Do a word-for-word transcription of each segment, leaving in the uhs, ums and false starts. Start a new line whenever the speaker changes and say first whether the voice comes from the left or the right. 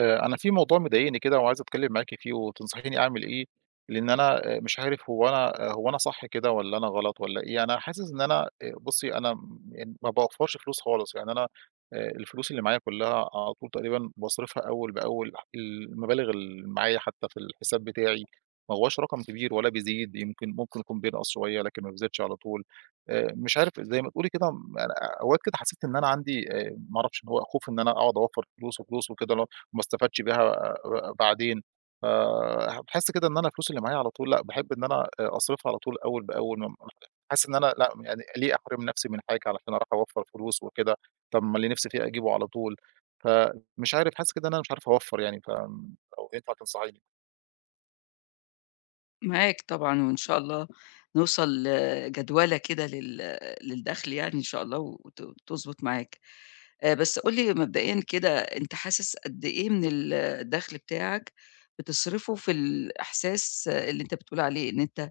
right: آآ، أنا في موضوع مضايقني كده وعايز أتكلم معاكِ فيه وتنصحيني أعمل إيه، لإن أنا آآ، مش عارف هو أنا آه، هو أنا صح كده والّا أنا غلط والّا إيه، أنا حاسس إن أنا آآ، بُصّي أنا م يعني ما باوفّرش فلوس خالص، يعني أنا آآ، الفلوس اللي معايا كلّها على طول تقريبًا باصرفها أول بأول، المبالغ اللي معايا حتى في الحساب بتاعي ما هواش رقم كبير ولا بيزيد، يمكن ممكن يكون بينقص شوية لكن ما بيزيدش على طول، آآ، مش عارف زي ما تقولي كده م أنا أوقات كده حسيت إن أنا عندي آآ، ما أعرفش إن هو خوف إن أنا أقعد أوفّر فلوس وفلوس وكده، اللي هو وما استفادش بيها آآ بعدين، فباحس كده إن أنا الفلوس اللي معايا على طول لأ، باحب إن أنا آآ أصرفها على طول أول بأول، ما حاسس إن أنا لأ، يعني ليه أحرم نفسي من حاجة علشان أروح أوفّر فلوس وكده، طب ما اللي نفسي فيه أجيبه على طول، فمش عارف حاسس كده إن أنا مش عارف أوفّر يعني، فلو ينفع تنصحيني.
left: معاك طبعًا، وإن شاء الله نوصل جدولة كده لل للدخل يعني إن شاء الله وت وتضبط معاك. آآ، بس قُل لي مبدئيًا كده أنت حاسس قد إيه من ال الدخل بتاعك بتصرفه في الإحساس اللي أنت بتقول عليه إن أنت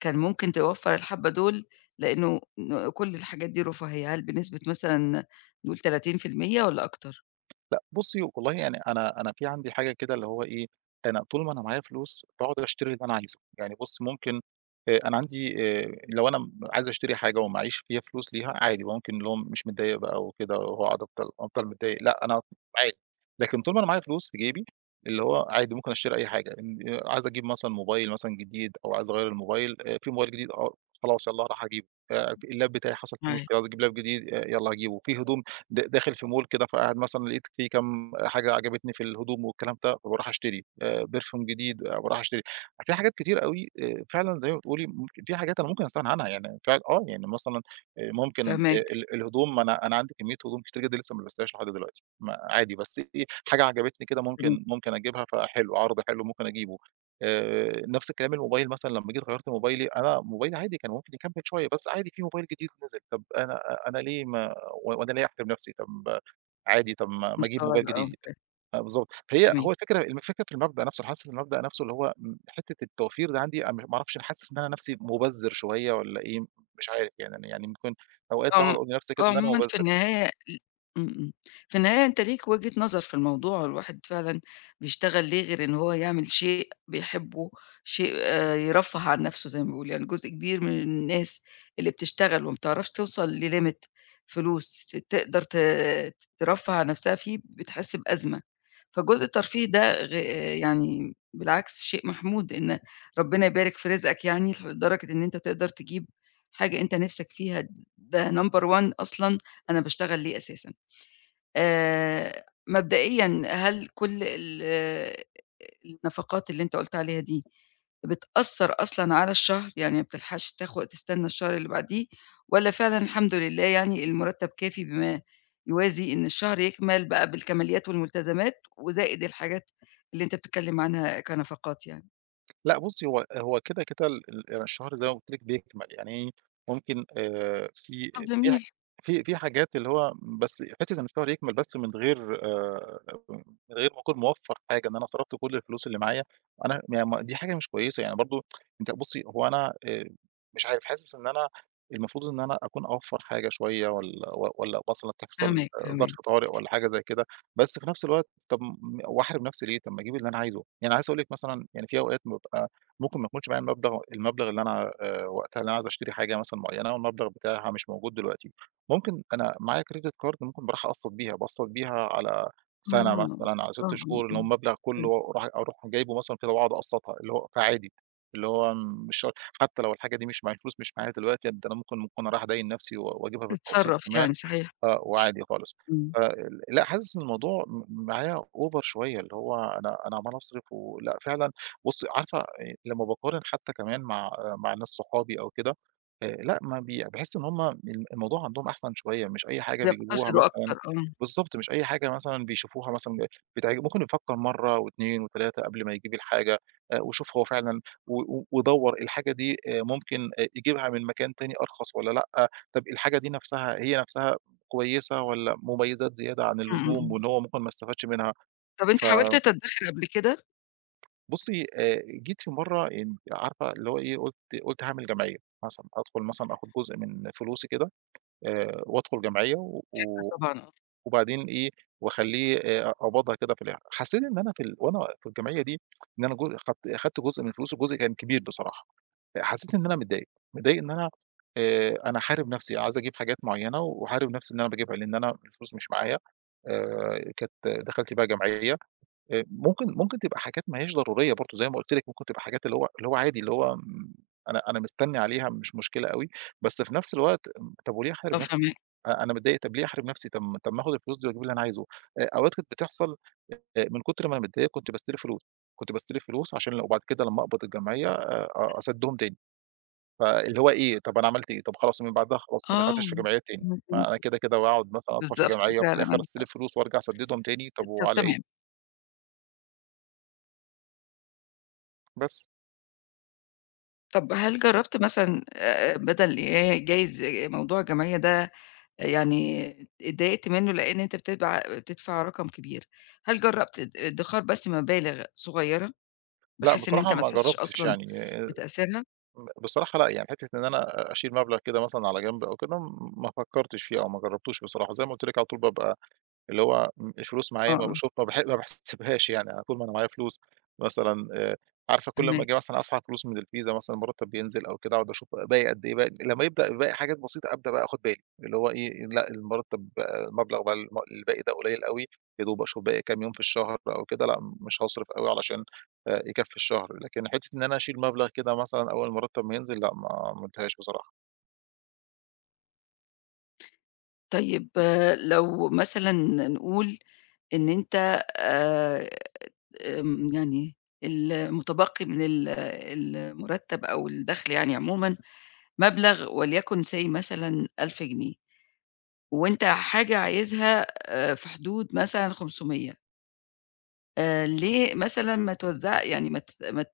left: كان ممكن توفّر الحبّة دول، لإنه ن كل الحاجات دي رفاهية، هل بنسبة مثلًا نقول تلاتين بالمية والّا أكتر؟
right: لأ بُصّي، والله يعني أنا أنا في عندي حاجة كده اللي هو إيه، أنا طول ما أنا معايا فلوس باقعد أشتري اللي أنا عايزه، يعني بُصّي ممكن آآ أنا عندي آآ لو أنا م عايز أشتري حاجة ومعييش فيها فلوس ليها عادي، ممكن اللي هو مش متضايق بقى وكده وأقعد أفضل أفضل متضايق، لأ أنا عادي، لكن طول ما أنا معايا فلوس في جيبي اللي هو عادي ممكن أشتري أي حاجة، إن آآ عايز أجيب مثلًا موبايل مثلًا جديد أو عايز أغيّر الموبايل آآ في موبايل جديد آه، خلاص يالّا راح أجيبه، آآ اللاب بتاعي حصل فيه
left: معاك،
right: مشكلة عايز أجيب لاب جديد آآ يالّا هاجيبه، في هدوم د داخل في مول كده، فقاعد مثلًا لقيت فيه كام حاجة عجبتني في الهدوم والكلام ده، فباروح أشتري، آآ perfume جديد باروح أشتري. في حاجات كتير أوي آآ فعلًا زي ما بتقولي ممكن في حاجات أنا ممكن أستغنى عنها، يعني فعلًا آه، يعني مثلًا آآ ممكن آآ
left: فاهماك،
right: ال الهدوم ما أنا أنا عندي كمية هدوم كتير جدًا لسه ما لبستهاش لحد دلوقتي، ما عادي بس إيه، حاجة عجبتني كده
left: تمام،
right: ممكن ممكن أجيبها فحلو، عرض حلو ممكن أجيبه. آآ نفس الكلام الموبايل مثلًا لمّا جيت غيّرت موبايلي، أنا موبايلي عادي كان ممكن يكمّل شوية، بس عادي في موبايل جديد نزل، طب أنا أنا ليه ما وأنا ليه أحرِم نَفْسي، طَب ما- عادي، طَب ما ما أجيب موبايل
left: مستوعبة آه،
right: جديد. آه بالضبط. فهي
left: تمام.
right: هو الفكرة الفكرة في المبدأ نَفْسه، أنا حاسس إن المبدأ نَفْسه اللي هو م حتّة التوفير ده عندي أنا م ما أعرفش، أنا حاسس إن أنا نَفْسي مُبذِّر شوية والّا إيه، مش عارف يعني أنا يعني ممكن أوقات باقعُد
left: عم
right: أقول لنَفْسي كده إن أنا
left: عمومًا في
right: مُبذِّر.
left: النهاية ل إمم، إمم. في النهاية أنت ليك وجهة نظر في الموضوع، الواحد فعلًا بيشتغل ليه غير إن هو يعمل شيء بيحبه، شيء آآ يرفّه عن نَفْسه زي ما بيقولوا، يعني جزء كبير من الناس اللي بتشتغل وما بتعرفش توصل لlimit فلوس ت تقدر ت ترفّه عن نَفْسها فيه، بتحس بأزمة. فجزء الترفيه ده غ يعني بالعكس شيء محمود، إن ربنا يبارك في رزقك يعني ف لدرجة إن أنت تقدر تجيب حاجة أنت نِفْسك فيها، ده number one أصلًا أنا باشتغل ليه أساسًا. آآ مبدئيًا هل كل ال النفقات اللي أنت قُلت عليها دي بتأثّر أصلًا على الشهر، يعني ما بتلحقش تاخد تستنى الشهر اللي بعديه، والّا فعلًا الحمد لله يعني المُرتّب كافي بما يوازي إن الشهر يكمل بقى بالكماليات والملتزمات، وزائد الحاجات اللي أنت بتتكلم عنها كنفقات يعني؟
right: لأ بُصّي، هو هو كده، كده ال ال الشهر زي ما قُلت لِك بيكمل، يعني إيه، ممكن آآ في
left: طب
right: في ح
left: جميل،
right: في في حاجات اللي هو بس حتّة إن الشهر يكمل بس من غير آآ من غير ما أكون موفّر حاجة، إن أنا صرفت كل الفلوس اللي معايا، أنا ما ما دي حاجة مش كويسة، يعني برضه أنت بُصّي، هو أنا آآ مش عارف، حاسس إن أنا المفروض إن أنا أكون أوفّر حاجة شوية والّا و والّا مثلًا تحصل
left: فاهماك،
right: آه،
left: فاهماك.
right: ظرف طوارئ والّا حاجة زي كده. بس في نفس الوقت طب م وأحرِم نفسي ليه؟ طب ما أجيب اللي أنا عايزه، يعني عايز أقول لك مثلًا يعني في أوقات بابقى ممكن ما يكونش معايا المبلغ المبلغ اللي أنا آآ وقتها اللي أنا عايز أشتري حاجة مثلًا معيّنة والمبلغ بتاعها مش موجود دلوقتي، ممكن أنا معايا credit card ممكن باروح أقسّط بيها، باقسّط بيها على
left: آه،
right: سَنة
left: آه،
right: مثلًا، على
left: آه،
right: 6 شهور، اللي هو المبلغ
left: آه.
right: كلّه أروح أروح جايبه مثلًا كده وأقعد أقسّطها، اللي هو فعادي، اللي هو مش شرط حتى لو الحاجة دي مش معايا الفلوس مش معايا دلوقتي، يعني ده أنا ممكن ممكن أروح أديّن نفسي و وأجيبها بالتقسيط
left: بتتصرّف يعني
right: كمان،
left: صحيح.
right: آه وعادي خالص.
left: إمم.
right: ف ال لأ، حاسس إن الموضوع م معايا over شوية، اللي هو أنا أنا عمّال أصرف ولأ فعلًا بُصّي عارفة آآ لمّا باقارن حتى كمان مع آه، مع ناس صحابي أو كده، آآ لأ ما بي باحس إن هم ال الموضوع عندهم أحسن شوية، مش أي حاجة بيجيبوها
left: بيقتصدوا
right: مثلًا
left: أكتر، آه.
right: بالضبط، مش أي حاجة مثلًا بيشوفوها مثلًا بتعج ممكن يفكّر مرّة و2 و3 قبل ما يجيب الحاجة، آآ ويشوف هو فعلًا و و ويدوّر الحاجة دي آآ ممكن آآ يجيبها من مكان تاني أرخص والّا لأ، طَب الحاجة دي نَفْسها هي نَفْسها كويسة والّا مميزات زيادة عن
left: إمم،
right: اللزوم
left: إمم.
right: وإن هو ممكن ما استفادش منها،
left: طب أنت حاولت تتدخّل قبل كده؟
right: فبُصّي آآ جيت في مرّة إن عارفة اللي هو إيه، قُلت قُلت هاعمل جمعية مثلًا، أدخل مثلًا آخُد جزء من فلوسي كده آآ وأدخل جمعية و
left: آه
right: و-
left: طبعًا، آه.
right: وبعدين إيه، وأخلّيه آآ أقبضها كده في الآخر، حسّيت إن أنا في ال وأنا في الجمعية دي إن أنا جو خدت خدت جزء من فلوسي وجزء كان كبير بصراحة. حسيت إن أنا متضايق، متضايق إن أنا آآ أنا حارب نفسي، عايز أجيب حاجات معيّنة وهاحارب نفسي إن أنا باجيبها، لإن أنا الفلوس مش معايا، آآ كانت دخلتي بقى جمعية، آآ ممكن ممكن تبقى حاجات ما هياش ضرورية برضه زي ما قُلت لِك، ممكن تبقى حاجات اللي هو اللي هو عادي، اللي هو م أنا أنا مستني عليها مش مشكلة أوي، بس في نفس الوقت طب وليه أحارب
left: آه
right: نفسي؟
left: فاهماك.
right: أ أنا متضايق طب ليه أحارب نفسي؟ طب ما طب ما آخد الفلوس دي واجيب اللي أنا عايزه، آآ أوقات كانت بتحصل آآ من كتر ما أنا متضايق كنت باستلف فلوس، كنت باستلف فلوس عشان لو بعد كده لمّا أقبض الجمعية آآ أ أسدّهم تاني. فاللي هو إيه، طَب أنا عملت إيه، طَب خلاص من بعدها خلاص ما
left: آه،
right: دخلتش في جمعيات تاني،
left: اهم.
right: ما أنا كده، كده باقعد مثلًا أدخل في
left: بالضبط
right: جمعية وفي
left: فعلًا
right: الآخر
left: عندك حق،
right: أستلف فلوس وأرجع أسددهم تاني، طَب
left: طب
right: وعلى إيه؟
left: تمام.
right: بس.
left: طب هل جرّبت مثلًا آآ بدل ي جايز موضوع الجمعية ده يعني اتضايقت منّه لإن أنت بتدبع بتدفع رقم كبير، هل جرّبت اد ادخار بس مبالغ صغيّرة
right: لأ
left: بحيث إن أنت
right: بصراحة
left: ما
right: ما
left: تحسّش
right: جرّبتش
left: أصلًا
right: يعني آآ،
left: بتأثيرها؟
right: بصراحة لأ، يعني حتّة إن أنا أشيل مبلغ كده مثلًا على جنب أو كده، ما فكّرتش فيه أو ما جرّبتوش بصراحة، زي ما قُلت لِك على طول بابقى اللي هو م الفلوس
left: آه،
right: معايا
left: آه،
right: ما باشوف ما باح ما باحسبهاش يعني، أنا طول ما أنا معايا فلوس مثلًا آآ، عارفة كل أمّا
left: فاهماك.
right: آجي مثلًا أسحب فلوس من الفيزا مثلًا المرتب بينزل أو كده، أقعد أشوف باقي قد إيه، باقي لمّا يبدأ باقي حاجات بسيطة أبدأ بقى آخد بالي، اللي هو إيه لأ المرتب بقى- المبلغ بقى الم الباقي ده قليل أوي، يا دوب أشوف باقي كام يوم في الشهر أو كده، لأ مش هاصرف أوي علشان آآ، يكفي الشهر، لكن حتّة إن أنا أشيل مبلغ كده مثلًا أول المرتب ما ينزل لأ ما عملتهاش بصراحة.
left: طيب لو مثلًا نقول إن أنت آآ آمم يعني المتبقي من ال المرتب أو الدخل يعني عمومًا مبلغ وليكن say مثلًا ألف جنيه، وأنت حاجة عايزها آآ في حدود مثلًا خمسمية، آآ ليه مثلًا ما توزع يعني ما ت ما ت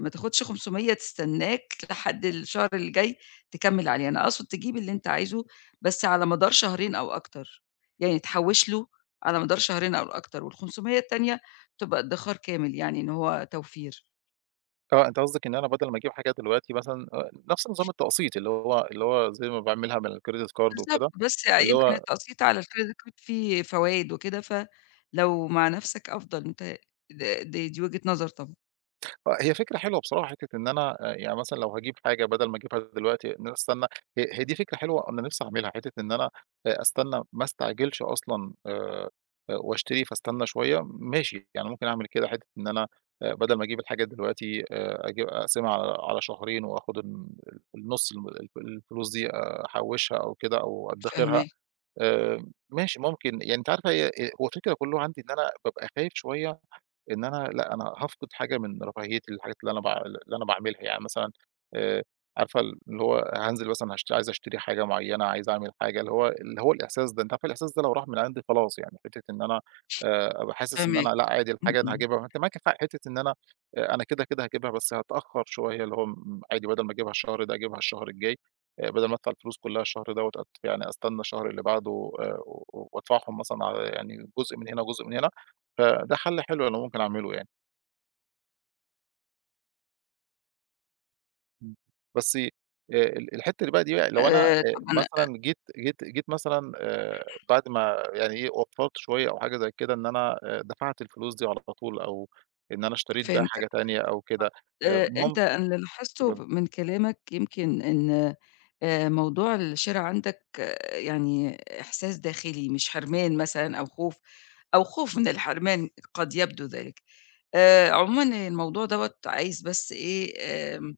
left: ما تاخدش خمسمية تستناك لحد الشهر اللي جاي تكمّل عليه، أنا أقصد تجيب اللي أنت عايزه بس على مدار شهرين أو أكتر، يعني تحوّش له على مدار شهرين أو أكتر، وال500 التانية تبقى ادخار كامل يعني إن هو توفير.
right: آه، أنت قصدك إن أنا بدل ما أجيب حاجة دلوقتي مثلًا آآ، نفس نظام التقسيط اللي هو اللي هو زي ما باعملها من الcredit card
left: بالضبط،
right: وكده،
left: بس يعني
right: اللي
left: يمكن
right: هو
left: التقسيط على الcredit card فيه فوايد وكده، فلو مع نَفْسك أفضل أنت د دي دي وجهة نظر طبعًا.
right: آه، هي فكرة حلوة بصراحة حتّة إن أنا آآ، يعني مثلًا لو هاجيب حاجة بدل ما أجيبها دلوقتي إن أنا أستنى هي هي دي فكرة حلوة أنا نفسي أعملها، حتّة إن أنا آآ، أستنى ما أستعجلش أصلًا آآ، واشتري فاستنى شوية ماشي، يعني ممكن أعمل كده حتّة إن أنا آآ، بدل ما أجيب الحاجة دلوقتي آآ، أجيب أقسمها على على شهرين وآخد الن النُص الم الف الفلوس دي آه، أحوّشها أو كده أو أدخرها.
left: فاهماك،
right: آآ ماشي ممكن، يعني أنتِ عارفة هي آآ هو الفكرة كلّه عندي إن أنا بابقى خايف شوية إن أنا لأ، أنا هافقد حاجة من رفاهيتي، الحاجات اللي أنا باع اللي أنا باعملها يعني مثلًا آآ، عارفة ال اللي هو هانزل مثلًا هاشت عايز أشتري حاجة معيّنة، عايز أعمل حاجة، اللي هو اللي هو الإحساس ده، أنتِ عارفة الإحساس ده لو راح من عندي خلاص يعني حتّة إن أنا آآ، أبقى حاسس إن
left: فاهماك،
right: أنا لأ، عادي
left: إمم،
right: الحاجة أنا
left: إمم،
right: هاجيبها ما أنتِ معاكِ حق حتّة إن أنا آه، أنا كده، كده هاجيبها بس هاتأخر شوية، اللي هو م عادي بدل ما أجيبها الشهر ده أجيبها الشهر الجاي، آآ، بدل ما أدفع الفلوس كلّها الشهر دوّة أت يعني أستنى الشهر اللي بعده آآ، و و- وأدفعهم مثلًا على يعني جزء من هنا وجزء من هنا. فده حل حلو أنا ممكن أعمله يعني. إمم. بس آآ ال الحتّة اللي بقى دي بقى لو أنا
left: آآ،
right: آآ
left: طب أنا
right: مثلًا جيت جيت جيت مثلًا آآ بعد ما يعني إيه، وفّرت شوية أو حاجة زي كده إن أنا آآ دفعت الفلوس دي على طول أو إن أنا اشتريت بقى
left: فهمتك.
right: حاجة تانية أو كده، آآ
left: آآ، أنت
right: مم
left: أنا اللي لاحظته ب من كلامك يمكن إن آآ، موضوع الشِرا عندك يعني إحساس داخلي مش حرمان مثلًا أو خوف، أو خوف من الحرمان قد يبدو ذلك. آآ، عمومًا الموضوع دوّة عايز بس إيه آمم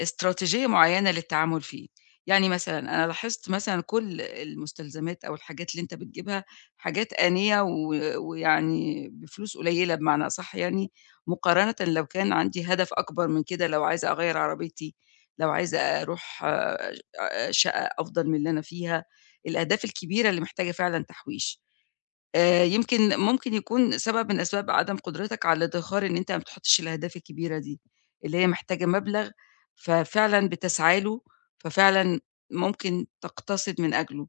left: إستراتيجية معيّنة للتعامل فيه، يعني مثلًا أنا لاحظت مثلًا كل المستلزمات أو الحاجات اللي أنت بتجيبها حاجات آنية و ويعني بفلوس قليّلة بمعنى أصح يعني، مقارنةً لو كان عندي هدف أكبر من كده، لو عايزة أغيّر عربيتي، لو عايزة أروح آآ شقة أفضل من اللي أنا فيها، الأهداف الكبيرة اللي محتاجة فعلًا تحويش. آآ يمكن ممكن يكون سبب من أسباب عدم قدرتك على الإدخار إن أنت ما بتحطّش الأهداف الكبيرة دي، اللي هي محتاجة مبلغ ففعلًا بتسعى له، ففعلًا ممكن تقتصد من أجله.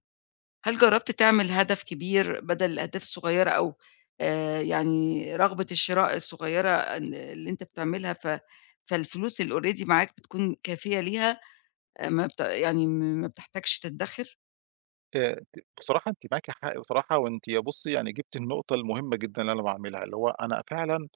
left: هل جرّبت تعمل هدف كبير بدل الأهداف الصغيّرة أو آآ يعني رغبة الشراء الصغيّرة ال اللي أنت بتعملها ف فالفلوس اللي already معاك بتكون كافية ليها آآ ما بت يعني ما بتحتاجش تدّخر؟
right: آآ ت بصراحة أنتِ معاكِ حق بصراحة وأنتِ يا بُصّي يعني جبتِ النقطة المهمة جدًا اللي أنا باعملها، اللي هو أنا فعلًا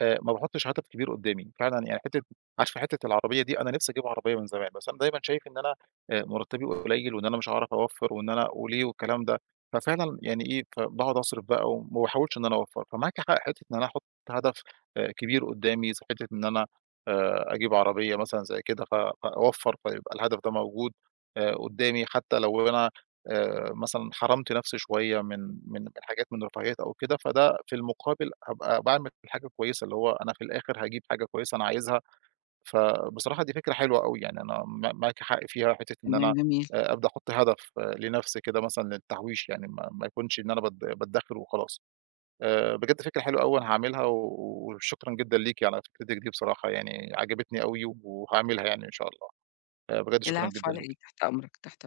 right: آآ ما باحطش هدف كبير قدّامي، فعلًا يعني حتّة عارفة حتّة العربية دي أنا نِفْسي أجيب عربية من زمان، بس أنا دايمًا شايف إن أنا آآ مرتّبي قليّل وإن أنا مش هاعرف أوفّر وإن أنا وليه والكلام ده، ففعلًا يعني إيه، فباقعد أصرف بقى وما باحاولش إن أنا أوفّر، فمعاكِ حق حتّة إن أنا أحُط هدف آآ كبير قدّامي زي حتّة إن أنا آآ أجيب عربية مثلًا زي كده ف فأوفّر فيبقى الهدف ده موجود آآ قدّامي، حتّى لو أنا آآ مثلًا حرمت نفسي شوية من من من حاجات من رفاهيات أو كده، فده في المقابل هابقى باعمل حاجة كويسة، اللي هو أنا في الآخر هاجيب حاجة كويسة أنا عايزها، فبصراحة دي فكرة حلوة أوي، يعني أنا ما معاكِ حق فيها حتة إن
left: تمام
right: أنا
left: جميل.
right: آآ أبدأ أحط هدف آه، لنفسي كده مثلًا للتحويش، يعني ما ما يكونش إن أنا باد بادخر وخلاص. آآ بجد فكرة حلوة أوي أنا هاعملها، وشكرًا جدًا ليكِ على فكرتِك دي بصراحة، يعني عجبتني أوي وهاعملها يعني إن شاء الله. آآ بجد شكرًا
left: العفو
right: جدًا
left: على إيه،
right: ليكِ.
left: تحت أمرك، تحت